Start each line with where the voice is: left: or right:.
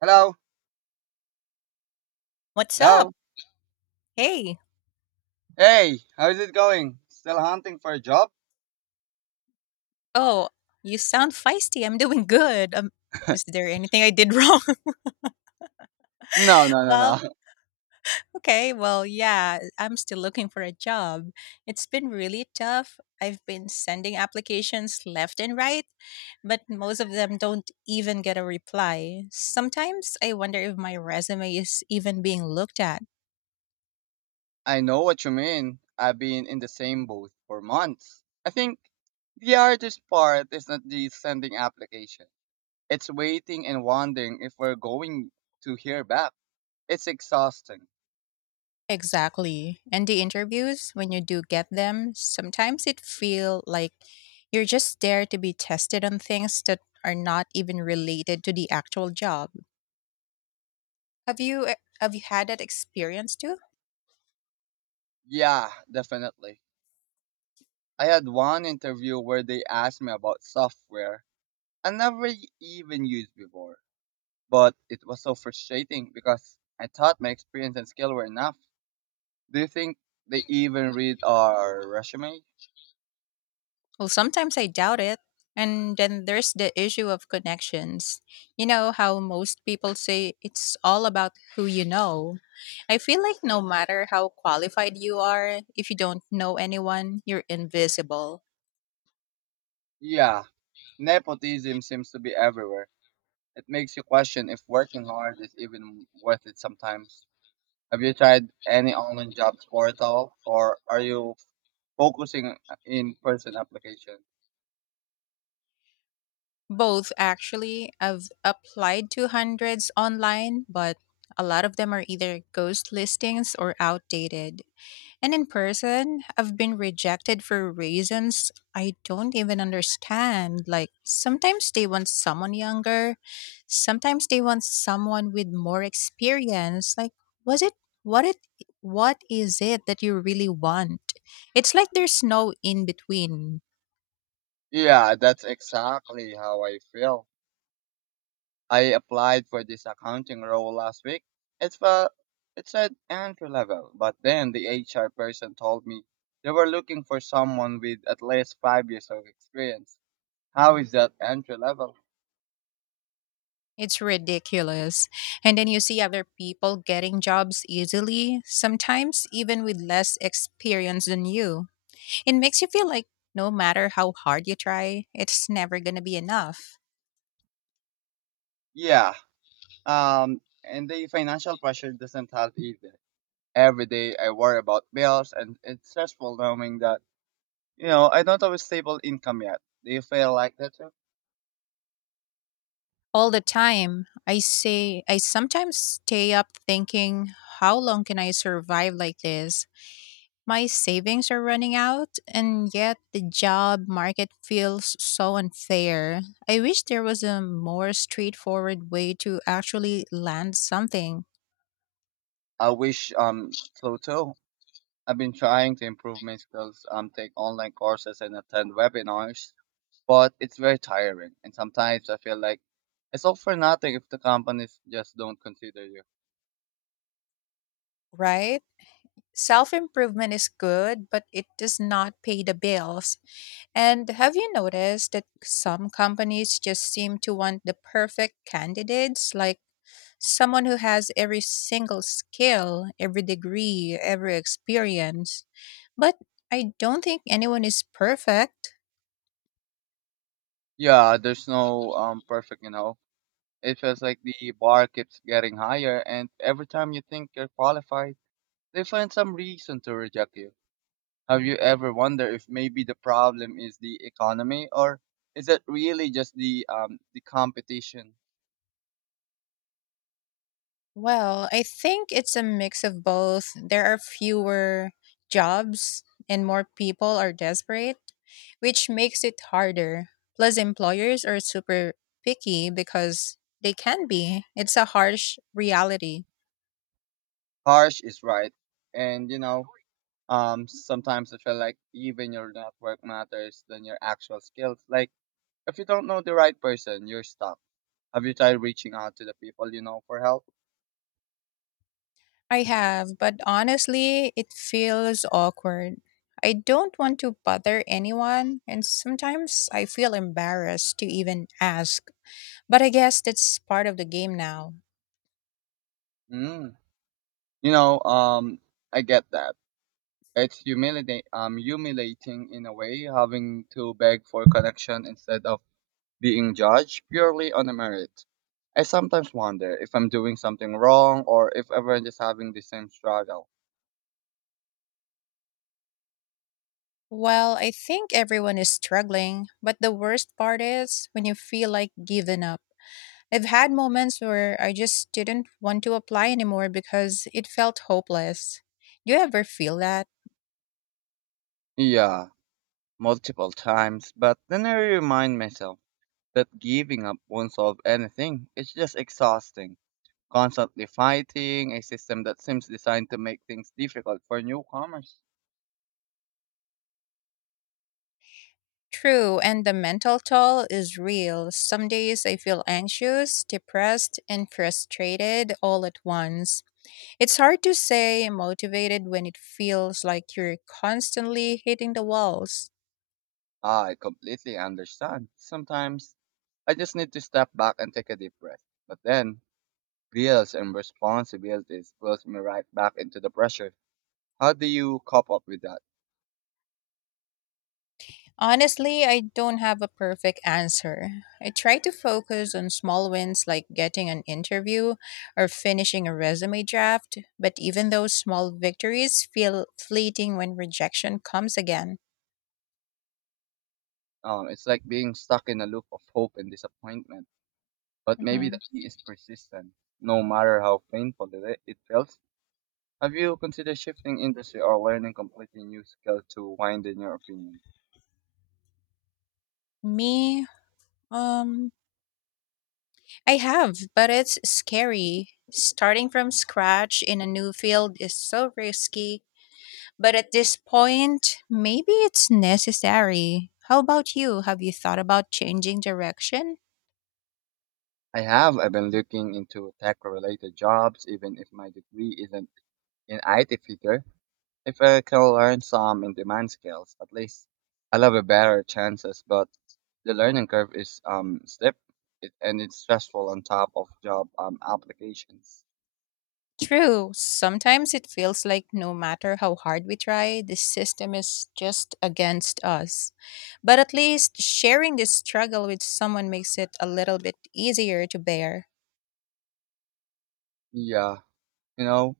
right: Hello?
left: What's up?
right: Hello?
left: Hey.
right: Hey, how's it going? Still hunting for a job?
left: Oh, you sound feisty. I'm doing good. Is there anything I did wrong?
right: No, no, no,
left: well,
right: no.
left: okay. Well, yeah, I'm still looking for a job. It's been really tough. I've been sending applications left and right, but most of them don't even get a reply. Sometimes I wonder if my resume is even being looked at.
right: I know what you mean. I've been in the same boat for months. I think the hardest part is not the sending application. It's waiting and wondering if we're going to hear back. It's exhausting.
left: Exactly. And the interviews, when you do get them, sometimes it feel like you're just there to be tested on things that are not even related to the actual job. Have you had that experience too?
right: Yeah, definitely. I had one interview where they asked me about software I never even used before. But it was so frustrating because I thought my experience and skill were enough. Do you think they even read our resume?
left: Well, sometimes I doubt it. And then there's the issue of connections. You know how most people say it's all about who you know. I feel like no matter how qualified you are, if you don't know anyone, you're invisible.
right: Yeah, nepotism seems to be everywhere. It makes you question if working hard is even worth it sometimes. Have you tried any online jobs portal or are you focusing in person application?
left: Both actually. I've applied to hundreds online, but a lot of them are either ghost listings or outdated. And in person, I've been rejected for reasons I don't even understand. Like sometimes they want someone younger, sometimes they want someone with more experience. Like was it what is it that you really want? It's like there's no in between.
right: Yeah, that's exactly how I feel. I applied for this accounting role last week. It felt it said entry level, but then the HR person told me they were looking for someone with at least 5 years of experience. How is that entry level?
left: It's ridiculous. And then you see other people getting jobs easily, sometimes even with less experience than you. It makes you feel like no matter how hard you try, it's never going to be enough.
right: Yeah. And the financial pressure doesn't help either. Every day I worry about bills, and it's stressful knowing that, you know, I don't have a stable income yet. Do you feel like that too?
left: All the time, I sometimes stay up thinking, how long can I survive like this? My savings are running out, and yet the job market feels so unfair. I wish there was a more straightforward way to actually land something,
right: I wish so too. I've been trying to improve my skills, take online courses and attend webinars, but it's very tiring. And sometimes I feel like it's all for nothing if the companies just don't consider you.
left: right? Self improvement is good, but it does not pay the bills. And have you noticed that some companies just seem to want the perfect candidates, like someone who has every single skill, every degree, every experience? But I don't think anyone is perfect.
right: Yeah, there's no perfect, you know. It feels like the bar keeps getting higher, and every time you think you're qualified, they find some reason to reject you. Have you ever wondered if maybe the problem is the economy, or is it really just the competition?
left: Well, I think it's a mix of both. There are fewer jobs and more people are desperate, which makes it harder. Plus, employers are super picky because they can be. It's a harsh reality.
right: Harsh is right, and you know, sometimes I feel like even your network matters than your actual skills. Like, if you don't know the right person, you're stuck. Have you tried reaching out to the people you know for help?
left: I have, but honestly, it feels awkward. I don't want to bother anyone, and sometimes I feel embarrassed to even ask. But I guess that's part of the game now.
right: Mm. You know, I get that. It's humiliating, humiliating in a way, having to beg for connection instead of being judged purely on a merit. I sometimes wonder if I'm doing something wrong or if everyone is having the same struggle.
left: Well, I think everyone is struggling, but the worst part is when you feel like giving up. I've had moments where I just didn't want to apply anymore because it felt hopeless. Do you ever feel that?
right: Yeah, multiple times, but then I remind myself that giving up won't solve anything. It's just exhausting. Constantly fighting a system that seems designed to make things difficult for newcomers.
left: True, and the mental toll is real. Some days I feel anxious, depressed, and frustrated all at once. It's hard to say motivated when it feels like you're constantly hitting the walls.
right: Ah, I completely understand. Sometimes I just need to step back and take a deep breath. But then, bills and responsibilities pulls me right back into the pressure. How do you cope up with that?
left: Honestly, I don't have a perfect answer. I try to focus on small wins like getting an interview or finishing a resume draft, but even those small victories feel fleeting when rejection comes again.
right: It's like being stuck in a loop of hope and disappointment. But maybe
left: Mhm.
right: the key is persistence, no matter how painful it feels. Have you considered shifting industry or learning completely new skill to widen your opinion?
left: Me, um, I have, but it's scary. Starting from scratch in a new field is so risky, but at this point, maybe it's necessary. How about you? Have you thought about changing direction?
right: I have. I've been looking into tech-related jobs, even if my degree isn't in IT field. If I can learn some in-demand skills, at least I love a better chances. But the learning curve is steep, and it's stressful on top of job applications.
left: True. Sometimes it feels like no matter how hard we try, the system is just against us. But at least sharing this struggle with someone makes it a little bit easier to bear.
right: Yeah, you know,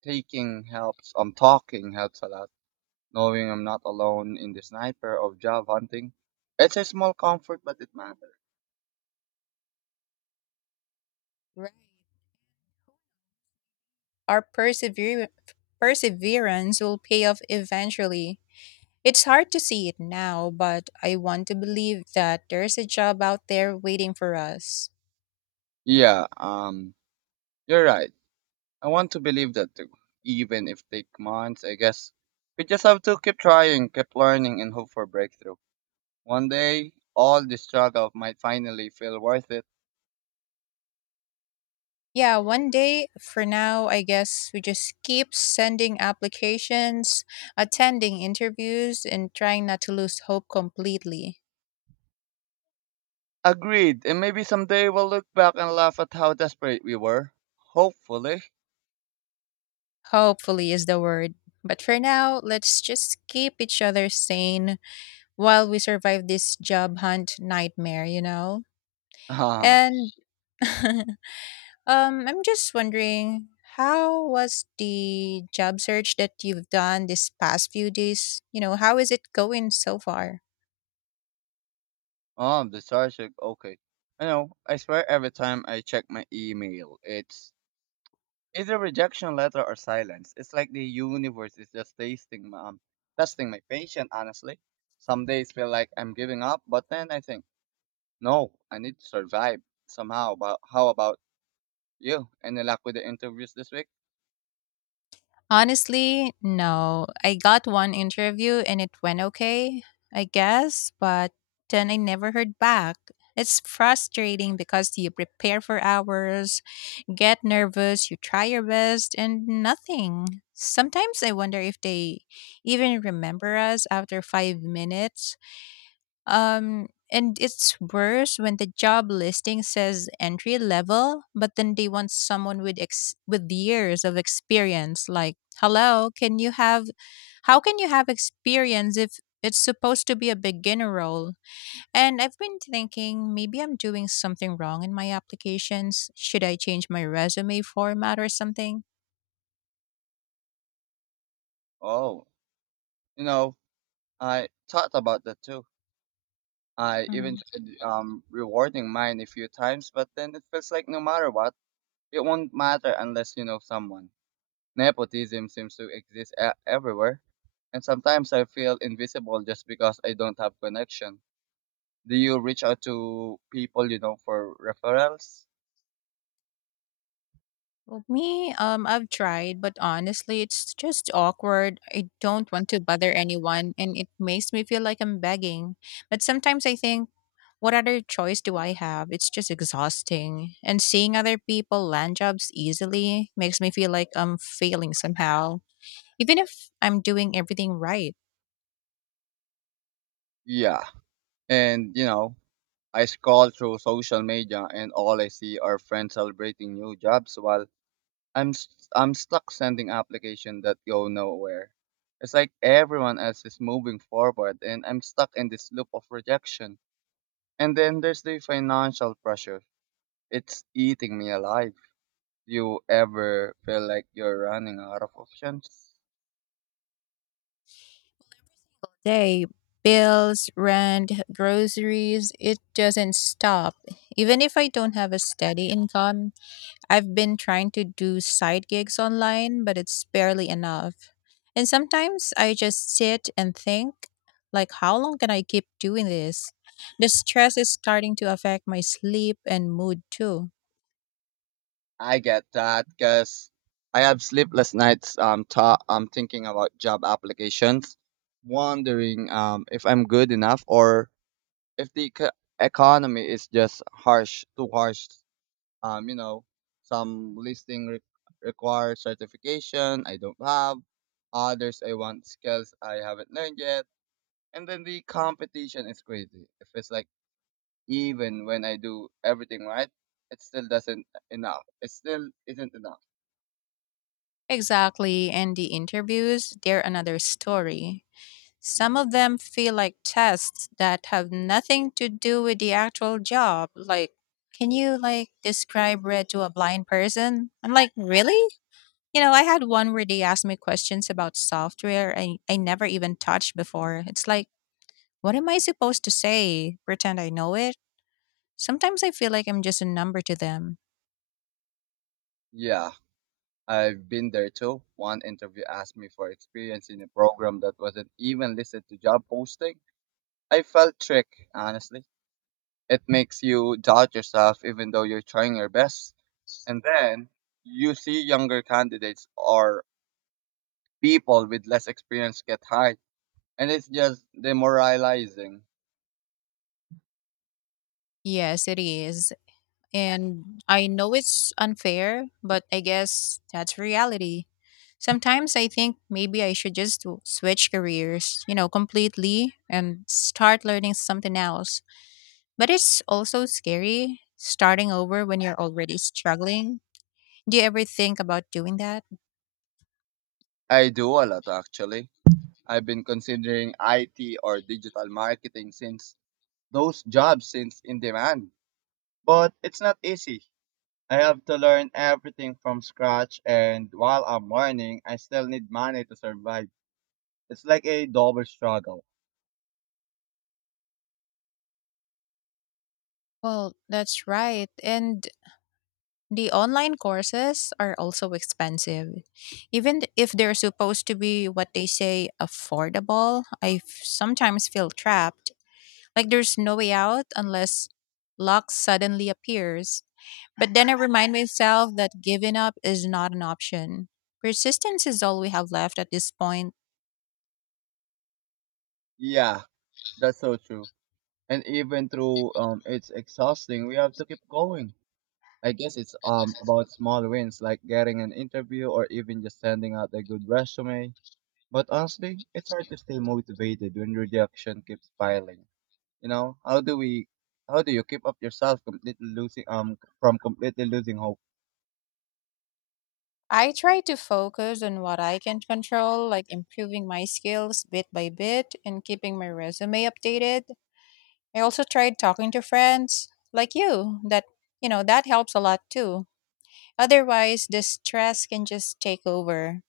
right: taking helps. Talking helps a lot. Knowing I'm not alone in the sniper of job hunting. It's a small comfort, but it matters.
left: Right. Our persever- perseverance will pay off eventually. It's hard to see it now, but I want to believe that there's a job out there waiting for us.
right: Yeah, you're right. I want to believe that too, even if take months. I guess we just have to keep trying, keep learning, and hope for breakthrough. One day, all the struggle might finally feel worth it.
left: Yeah, one day for now, I guess we just keep sending applications, attending interviews, and trying not to lose hope completely.
right: Agreed, and maybe someday we'll look back and laugh at how desperate we were. Hopefully.
left: Hopefully is the word. But for now, let's just keep each other sane while we survive this job hunt nightmare, you know? And I'm just wondering, how was the job search that you've done this past few days? You know, how is it going so far?
right: Ah, oh, the Sarshik. Okay. I know. I swear every time I check my email, it's a rejection letter or silence. It's like the universe is just tasting, testing my patience, honestly. Some days feel like I'm giving up, but then I think, no, I need to survive somehow. But how about you? Any luck with the interviews this week?
left: Honestly, no. I got one interview and it went okay, I guess, but then I never heard back. It's frustrating because you prepare for hours, get nervous, you try your best, and nothing. Sometimes I wonder if they even remember us after 5 minutes. And it's worse when the job listing says entry level, but then they want someone with with years of experience. Like, hello, can you have? How can you have experience if it's supposed to be a beginner role? And I've been thinking maybe I'm doing something wrong in my applications. Should I change my resume format or something?
right: Oh, you know, I thought about that too. I even
left: Mm-hmm.
right: tried rewarding mine a few times, but then it feels like no matter what, it won't matter unless you know someone. Nepotism seems to exist e- everywhere, and sometimes I feel invisible just because I don't have connection. Do you reach out to people you know for referrals?
left: I've tried, but honestly, it's just awkward. I don't want to bother anyone, and it makes me feel like I'm begging. But sometimes I think, what other choice do I have? It's just exhausting. And seeing other people land jobs easily makes me feel like I'm failing somehow, even if I'm doing everything right.
right: Yeah, and you know, I scroll through social media, and all I see are friends celebrating new jobs while I'm s- I'm stuck sending applications that go nowhere. It's like everyone else is moving forward, and I'm stuck in this loop of rejection. And then there's the financial pressure. It's eating me alive. You ever feel like you're running out of options.
left: They bills, rent, groceries, it doesn't stop. Even if I don't have a steady income, I've been trying to do side gigs online, but it's barely enough. And sometimes I just sit and think, like, how long can I keep doing this? The stress is starting to affect my sleep and mood too.
right: I get that because I have sleepless nights. I'm thinking about job applications, wondering if I'm good enough or if the economy is just harsh, too harsh. You know, some listing re- require certification I don't have. Others I want skills I haven't learned yet. And then the competition is crazy. It feels like even when I do everything right, it still doesn't enough. It still isn't enough.
left: Exactly. And the interviews, they're another story. Some of them feel like tests that have nothing to do with the actual job. Like, can you like describe red to a blind person? I'm like, really? You know, I had one where they asked me questions about software I never even touched before. It's like, what am I supposed to say? Pretend I know it? Sometimes I feel like I'm just a number to them.
right: Yeah, I've been there too. One interview asked me for experience in a program that wasn't even listed to job posting. I felt tricked, honestly. It makes you doubt yourself even though you're trying your best. And then you see younger candidates or people with less experience get hired. And it's just demoralizing.
left: Yes, it is. And I know it's unfair, but I guess that's reality. Sometimes I think maybe I should just switch careers, you know, completely and start learning something else. But it's also scary starting over when you're already struggling. Do you ever think about doing that?
right: I do a lot actually. I've been considering IT or digital marketing since those jobs since in demand. But it's not easy. I have to learn everything from scratch, and while I'm learning, I still need money to survive. It's like a double struggle.
left: Well, that's right. And the online courses are also expensive. Even if they're supposed to be what they say affordable, sometimes feel trapped. Like there's no way out unless luck suddenly appears. But then I remind myself that giving up is not an option. Persistence is all we have left at this point.
right: Yeah, that's so true. And even though it's exhausting, we have to keep going. I guess it's about small wins like getting an interview or even just sending out a good resume. But honestly, it's hard to stay motivated when rejection keeps piling. You know, how do you keep up yourself completely losing from completely losing hope?
left: I try to focus on what I can control, like improving my skills bit by bit and keeping my resume updated. I also tried talking to friends like you. You know, that helps a lot too. Otherwise, the stress can just take over.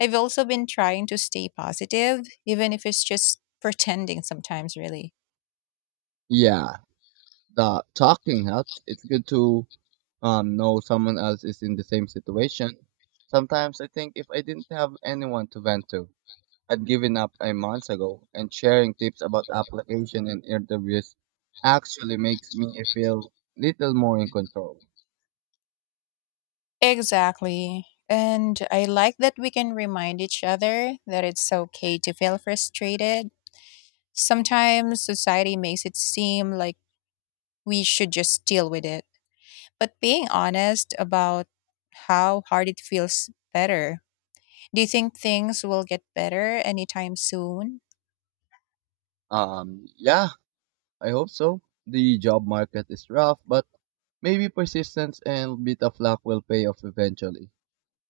left: I've also been trying to stay positive, even if it's just pretending sometimes, really.
right: Yeah, the talking helps. It's good to know someone else is in the same situation. Sometimes I think if I didn't have anyone to vent to, I'd given up a month ago. And sharing tips about application and interviews actually makes me feel little more in control.
left: Exactly. And I like that we can remind each other that it's okay to feel frustrated. Sometimes society makes it seem like we should just deal with it. But being honest about how hard it feels better. Do you think things will get better anytime soon?
right: Yeah, I hope so. The job market is rough, but maybe persistence and bit of luck will pay off eventually.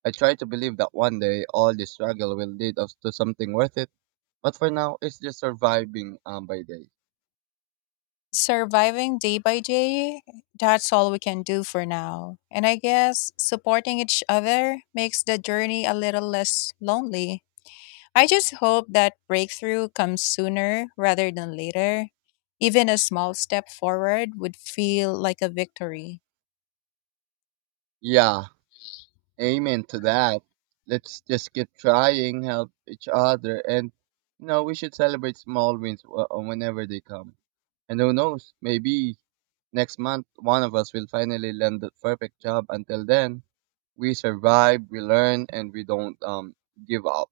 right: I try to believe that one day all this struggle will lead us to something worth it, but for now it's just surviving by day.
left: Surviving day by day, that's all we can do for now. And I guess supporting each other makes the journey a little less lonely. I just hope that breakthrough comes sooner rather than later. Even a small step forward would feel like a victory.
right: Yeah, amen to that. Let's just keep trying, help each other, and you know we should celebrate small wins whenever they come. And who knows, maybe next month one of us will finally land the perfect job. Until then, we survive, we learn, and we don't give up.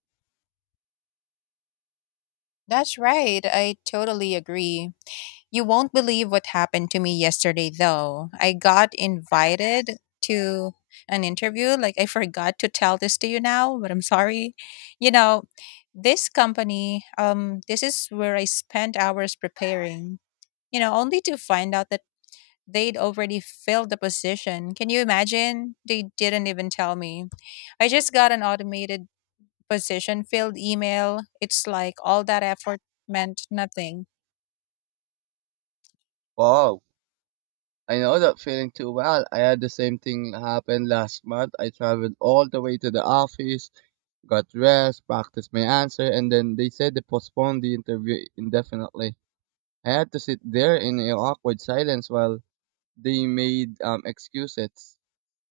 left: That's right. I totally agree. You won't believe what happened to me yesterday, though. I got invited to an interview. Like, I forgot to tell this to you now, but I'm sorry. You know, this is where I spent hours preparing, you know, only to find out that they'd already filled the position. Can you imagine? They didn't even tell me. I just got an automated position filled email. It's like all that effort meant nothing.
right: Wow, I know that feeling too well. I had the same thing happen last month. I traveled all the way to the office, got dressed, practiced my answer, and then they said they postponed the interview indefinitely. I had to sit there in an awkward silence while they made excuses.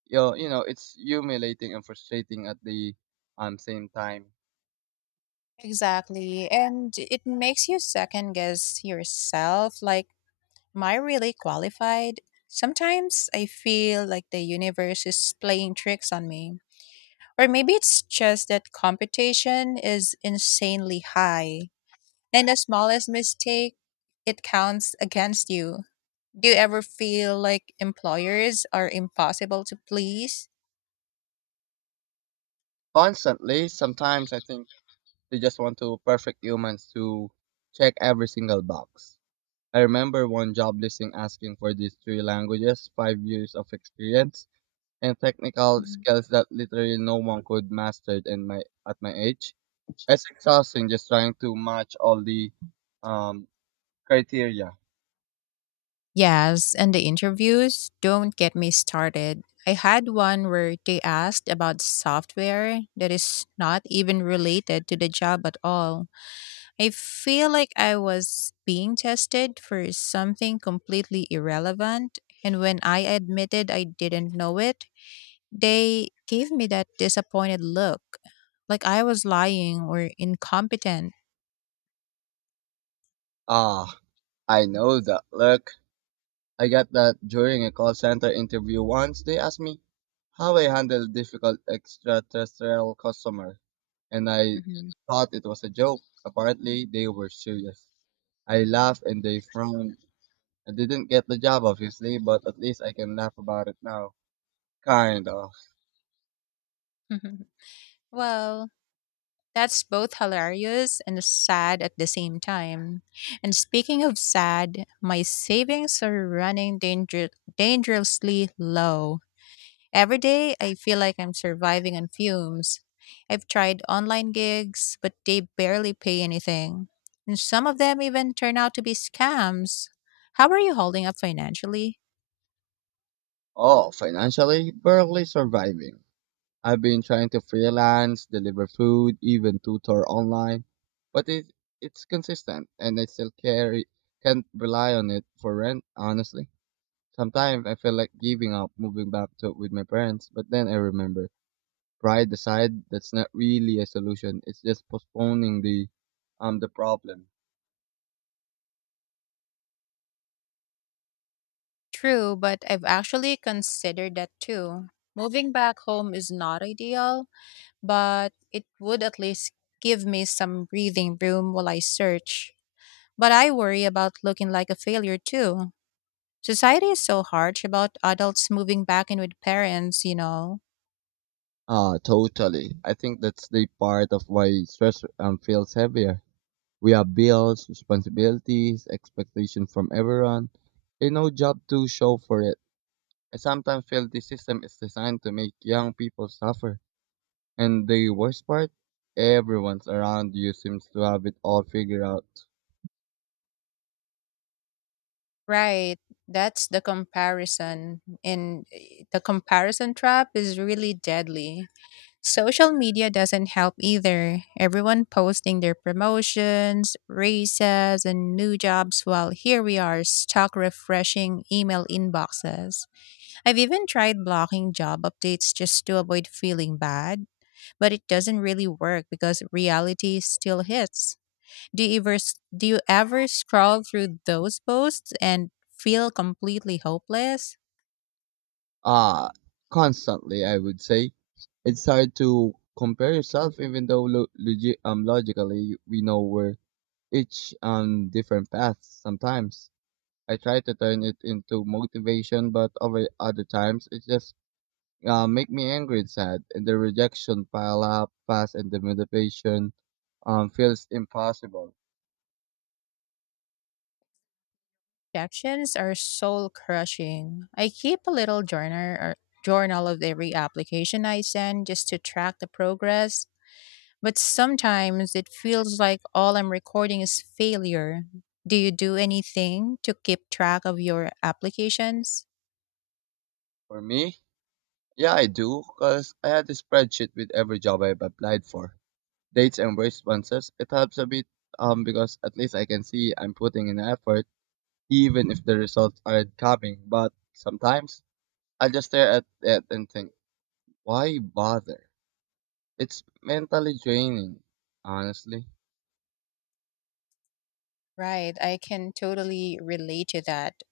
right: You know, it's humiliating and frustrating at the same time.
left: Exactly. And it makes you second guess yourself. Like, am I really qualified? Sometimes I feel like the universe is playing tricks on me. Or maybe it's just that competition is insanely high. And the smallest mistake, it counts against you. Do you ever feel like employers are impossible to please?
right: Constantly, sometimes I think they just want to perfect humans to check every single box. I remember one job listing asking for these three languages, 5 years of experience, and technical skills that literally no one could master in my at my age. It's exhausting just trying to match all the um, criteria.
left: Yes, and the interviews, don't get me started. I had one where they asked about software that is not even related to the job at all. I feel like I was being tested for something completely irrelevant, and when I admitted I didn't know it, they gave me that disappointed look, like I was lying or incompetent.
right: Ah, I know that look. I got that during a call center interview once. They asked me how I handle difficult extraterrestrial customer, and I
left: Mhm.
right: thought it was a joke. Apparently, they were serious. I laughed and they frowned. I didn't get the job, obviously, but at least I can laugh about it now. Kind of.
left: Well, that's both hilarious and sad at the same time. And speaking of sad, my savings are dangerously low. Every day, I feel like I'm surviving on fumes. I've tried online gigs, but they barely pay anything. And some of them even turn out to be scams. How are you holding up financially?
right: Oh, financially, barely surviving. I've been trying to freelance, deliver food, even tutor online, but it's consistent, and I still carry can't rely on it for rent, honestly. Sometimes I feel like giving up, moving back to with my parents, but then I remember pride aside, that's not really a solution. It's just postponing the problem.
left: True, but I've actually considered that too. Moving back home is not ideal, but it would at least give me some breathing room while I search. But I worry about looking like a failure too. Society is so harsh about adults moving back in with parents, you know.
right: Ah, totally. I think that's the part of why stress feels heavier. We have bills, responsibilities, expectations from everyone, and no job to show for it. I sometimes feel the system is designed to make young people suffer. And the worst part, everyone's around you seems to have it all figured out.
left: Right. That's the comparison. And the comparison trap is really deadly. Social media doesn't help either. Everyone posting their promotions, raises, and new jobs while here we are stuck refreshing email inboxes. I've even tried blocking job updates just to avoid feeling bad, but it doesn't really work because reality still hits. Do you ever do you ever scroll through those posts and feel completely hopeless?
right: Ah, constantly, I would say. It's hard to compare yourself, even though logically we know we're each on different paths sometimes. I try to turn it into motivation, but over other times it just make me angry and sad, and the rejection pile up fast, and the motivation feels impossible.
left: Rejections are soul crushing. I keep a little journal of every application I send just to track the progress, but sometimes it feels like all I'm recording is failure. Do you do anything to keep track of your applications?
right: For me, yeah, I do, because I had a spreadsheet with every job I've applied for, dates and responses. It helps a bit because at least I can see I'm putting in effort, even if the results aren't coming. But sometimes I just stare at it and think, why bother? It's mentally draining, honestly.
left: Right, I can totally relate to that.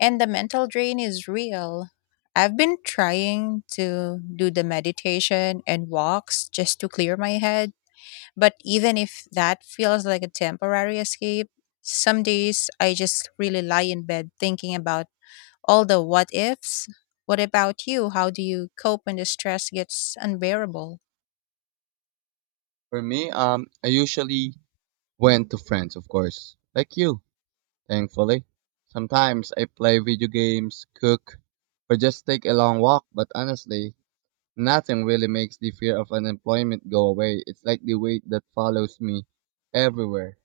left: And the mental drain is real. I've been trying to do the meditation and walks just to clear my head, but even if that feels like a temporary escape, some days I just really lie in bed thinking about all the what ifs. What about you? How do you cope when the stress gets unbearable?
right: For me, I usually went to friends, of course. Like you, thankfully. Sometimes I play video games, cook, or just take a long walk, but honestly, nothing really makes the fear of unemployment go away. It's like the weight that follows me everywhere.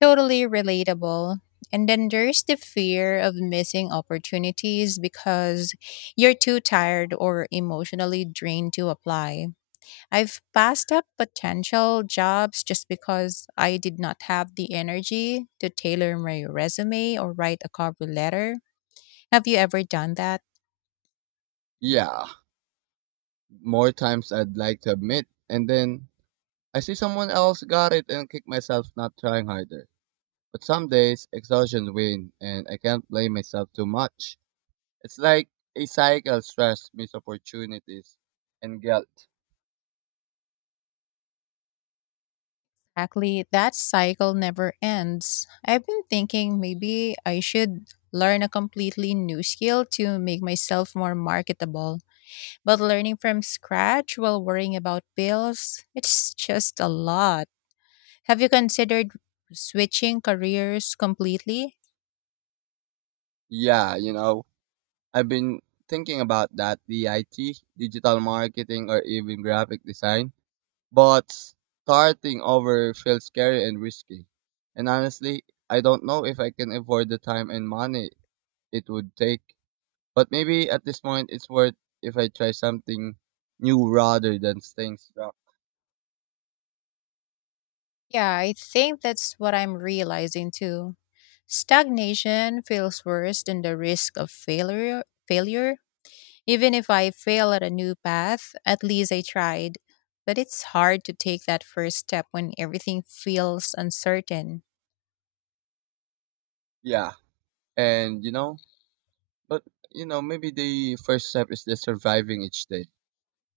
left: Totally relatable. And then there's the fear of missing opportunities because you're too tired or emotionally drained to apply. I've passed up potential jobs just because I did not have the energy to tailor my resume or write a cover letter. Have you ever done that?
right: Yeah, more times I'd like to admit, and then I see someone else got it and kick myself not trying harder. But some days, exhaustion wins, and I can't blame myself too much. It's like a cycle stress, missed opportunities, and guilt.
left: Exactly, that cycle never ends. I've been thinking maybe I should learn a completely new skill to make myself more marketable. But learning from scratch while worrying about bills, it's just a lot. Have you considered switching careers completely?
right: Yeah, you know, I've been thinking about that the IT, digital marketing, or even graphic design, but starting over feels scary and risky. And honestly, I don't know if I can afford the time and money it would take. But maybe at this point, it's worth if I try something new rather than staying stuck.
left: Yeah, I think that's what I'm realizing too. Stagnation feels worse than the risk of failure. Failure. Even if I fail at a new path, at least I tried. But it's hard to take that first step when everything feels uncertain.
right: Yeah, and you know, But you know, maybe the first step is just surviving each day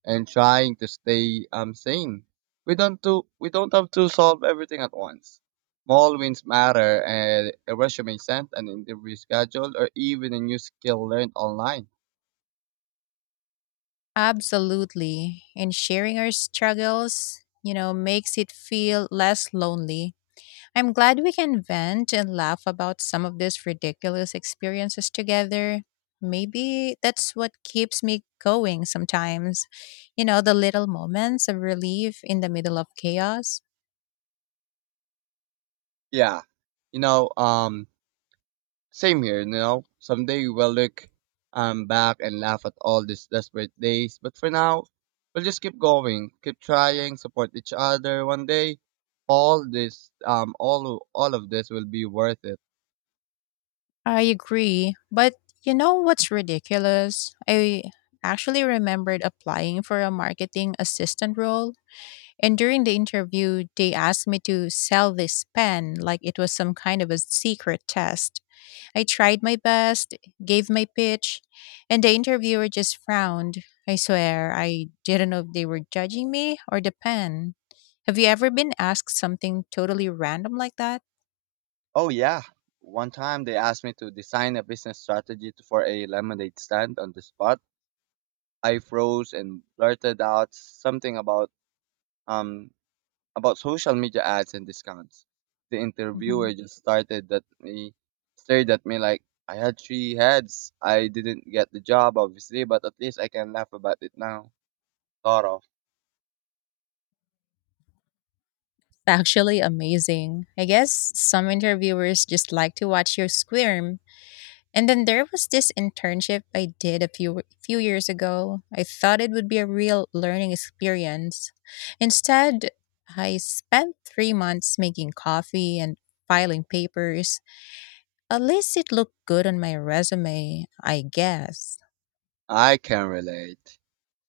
right: and trying to stay sane. We don't have to solve everything at once. Small wins matter, and a resume sent, an interview scheduled, or even a new skill learned online.
left: Absolutely. And sharing our struggles, you know, makes it feel less lonely. I'm glad we can vent and laugh about some of these ridiculous experiences together. Maybe that's what keeps me going sometimes. You know, the little moments of relief in the middle of chaos.
right: Yeah, you know, um, same here, you know. Someday we'll look back and laugh at all these desperate days, but for now, we'll just keep going, keep trying, support each other. One day, all of this will be worth it.
left: I agree. But you know what's ridiculous? I actually remembered applying for a marketing assistant role. And during the interview, they asked me to sell this pen like it was some kind of a secret test. I tried my best, gave my pitch, and the interviewer just frowned. I swear, I didn't know if they were judging me or the pen. Have you ever been asked something totally random like that?
right: Oh yeah. One time they asked me to design a business strategy for a lemonade stand on the spot. I froze and blurted out something um about social media ads and discounts. The interviewer
left: Mhm.
right: just started at me, Stared at me like I had three heads. I didn't get the job, obviously, but at least I can laugh about it now. Sort of.
left: Actually, amazing. I guess some interviewers just like to watch you squirm. And then there was this internship I did a few years ago. I thought it would be a real learning experience. Instead, I spent 3 months making coffee and filing papers. At least it looked good on my resume, I guess.
right: I can relate.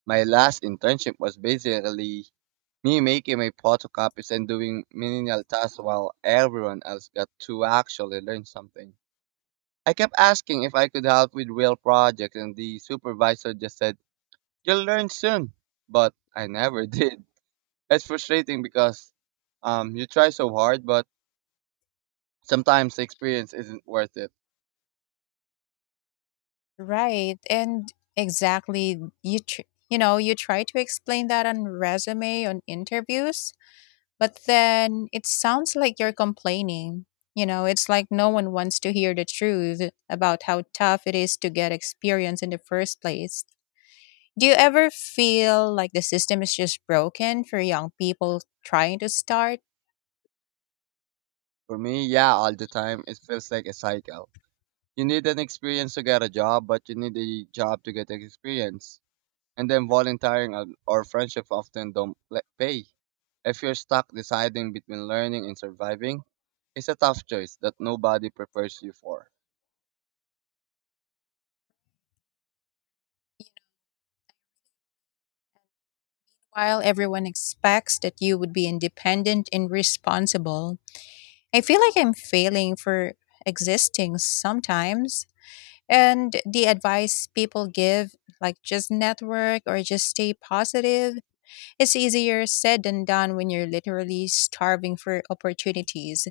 right: My last internship was basically me making my photocopies and doing menial tasks while everyone else got to actually learn something. I kept asking if I could help with real projects, and the supervisor just said, "You'll learn soon." But I never did. It's frustrating because you try so hard, but sometimes the experience isn't worth it.
left: Right. And exactly, you know, you try to explain that on resume on interviews, but then it sounds like you're complaining. You know, it's like no one wants to hear the truth about how tough it is to get experience in the first place. Do you ever feel like the system is just broken for young people trying to start?
right: For me, yeah, all the time it feels like a cycle. You need an experience to get a job, but you need a job to get the experience. And then volunteering or friendship often don't pla- pay. If you're stuck deciding between learning and surviving, it's a tough choice that nobody prepares you for.
left: While everyone expects that you would be independent and responsible, I feel like I'm failing for existing sometimes. And the advice people give, like just network or just stay positive, it's easier said than done when you're literally starving for opportunities.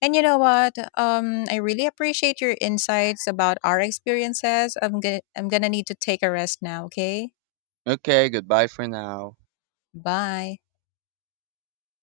left: And you know what? I really appreciate your insights about our experiences. I'm gonna need to take a rest now. Okay.
right: Okay, goodbye for now.
left: Bye.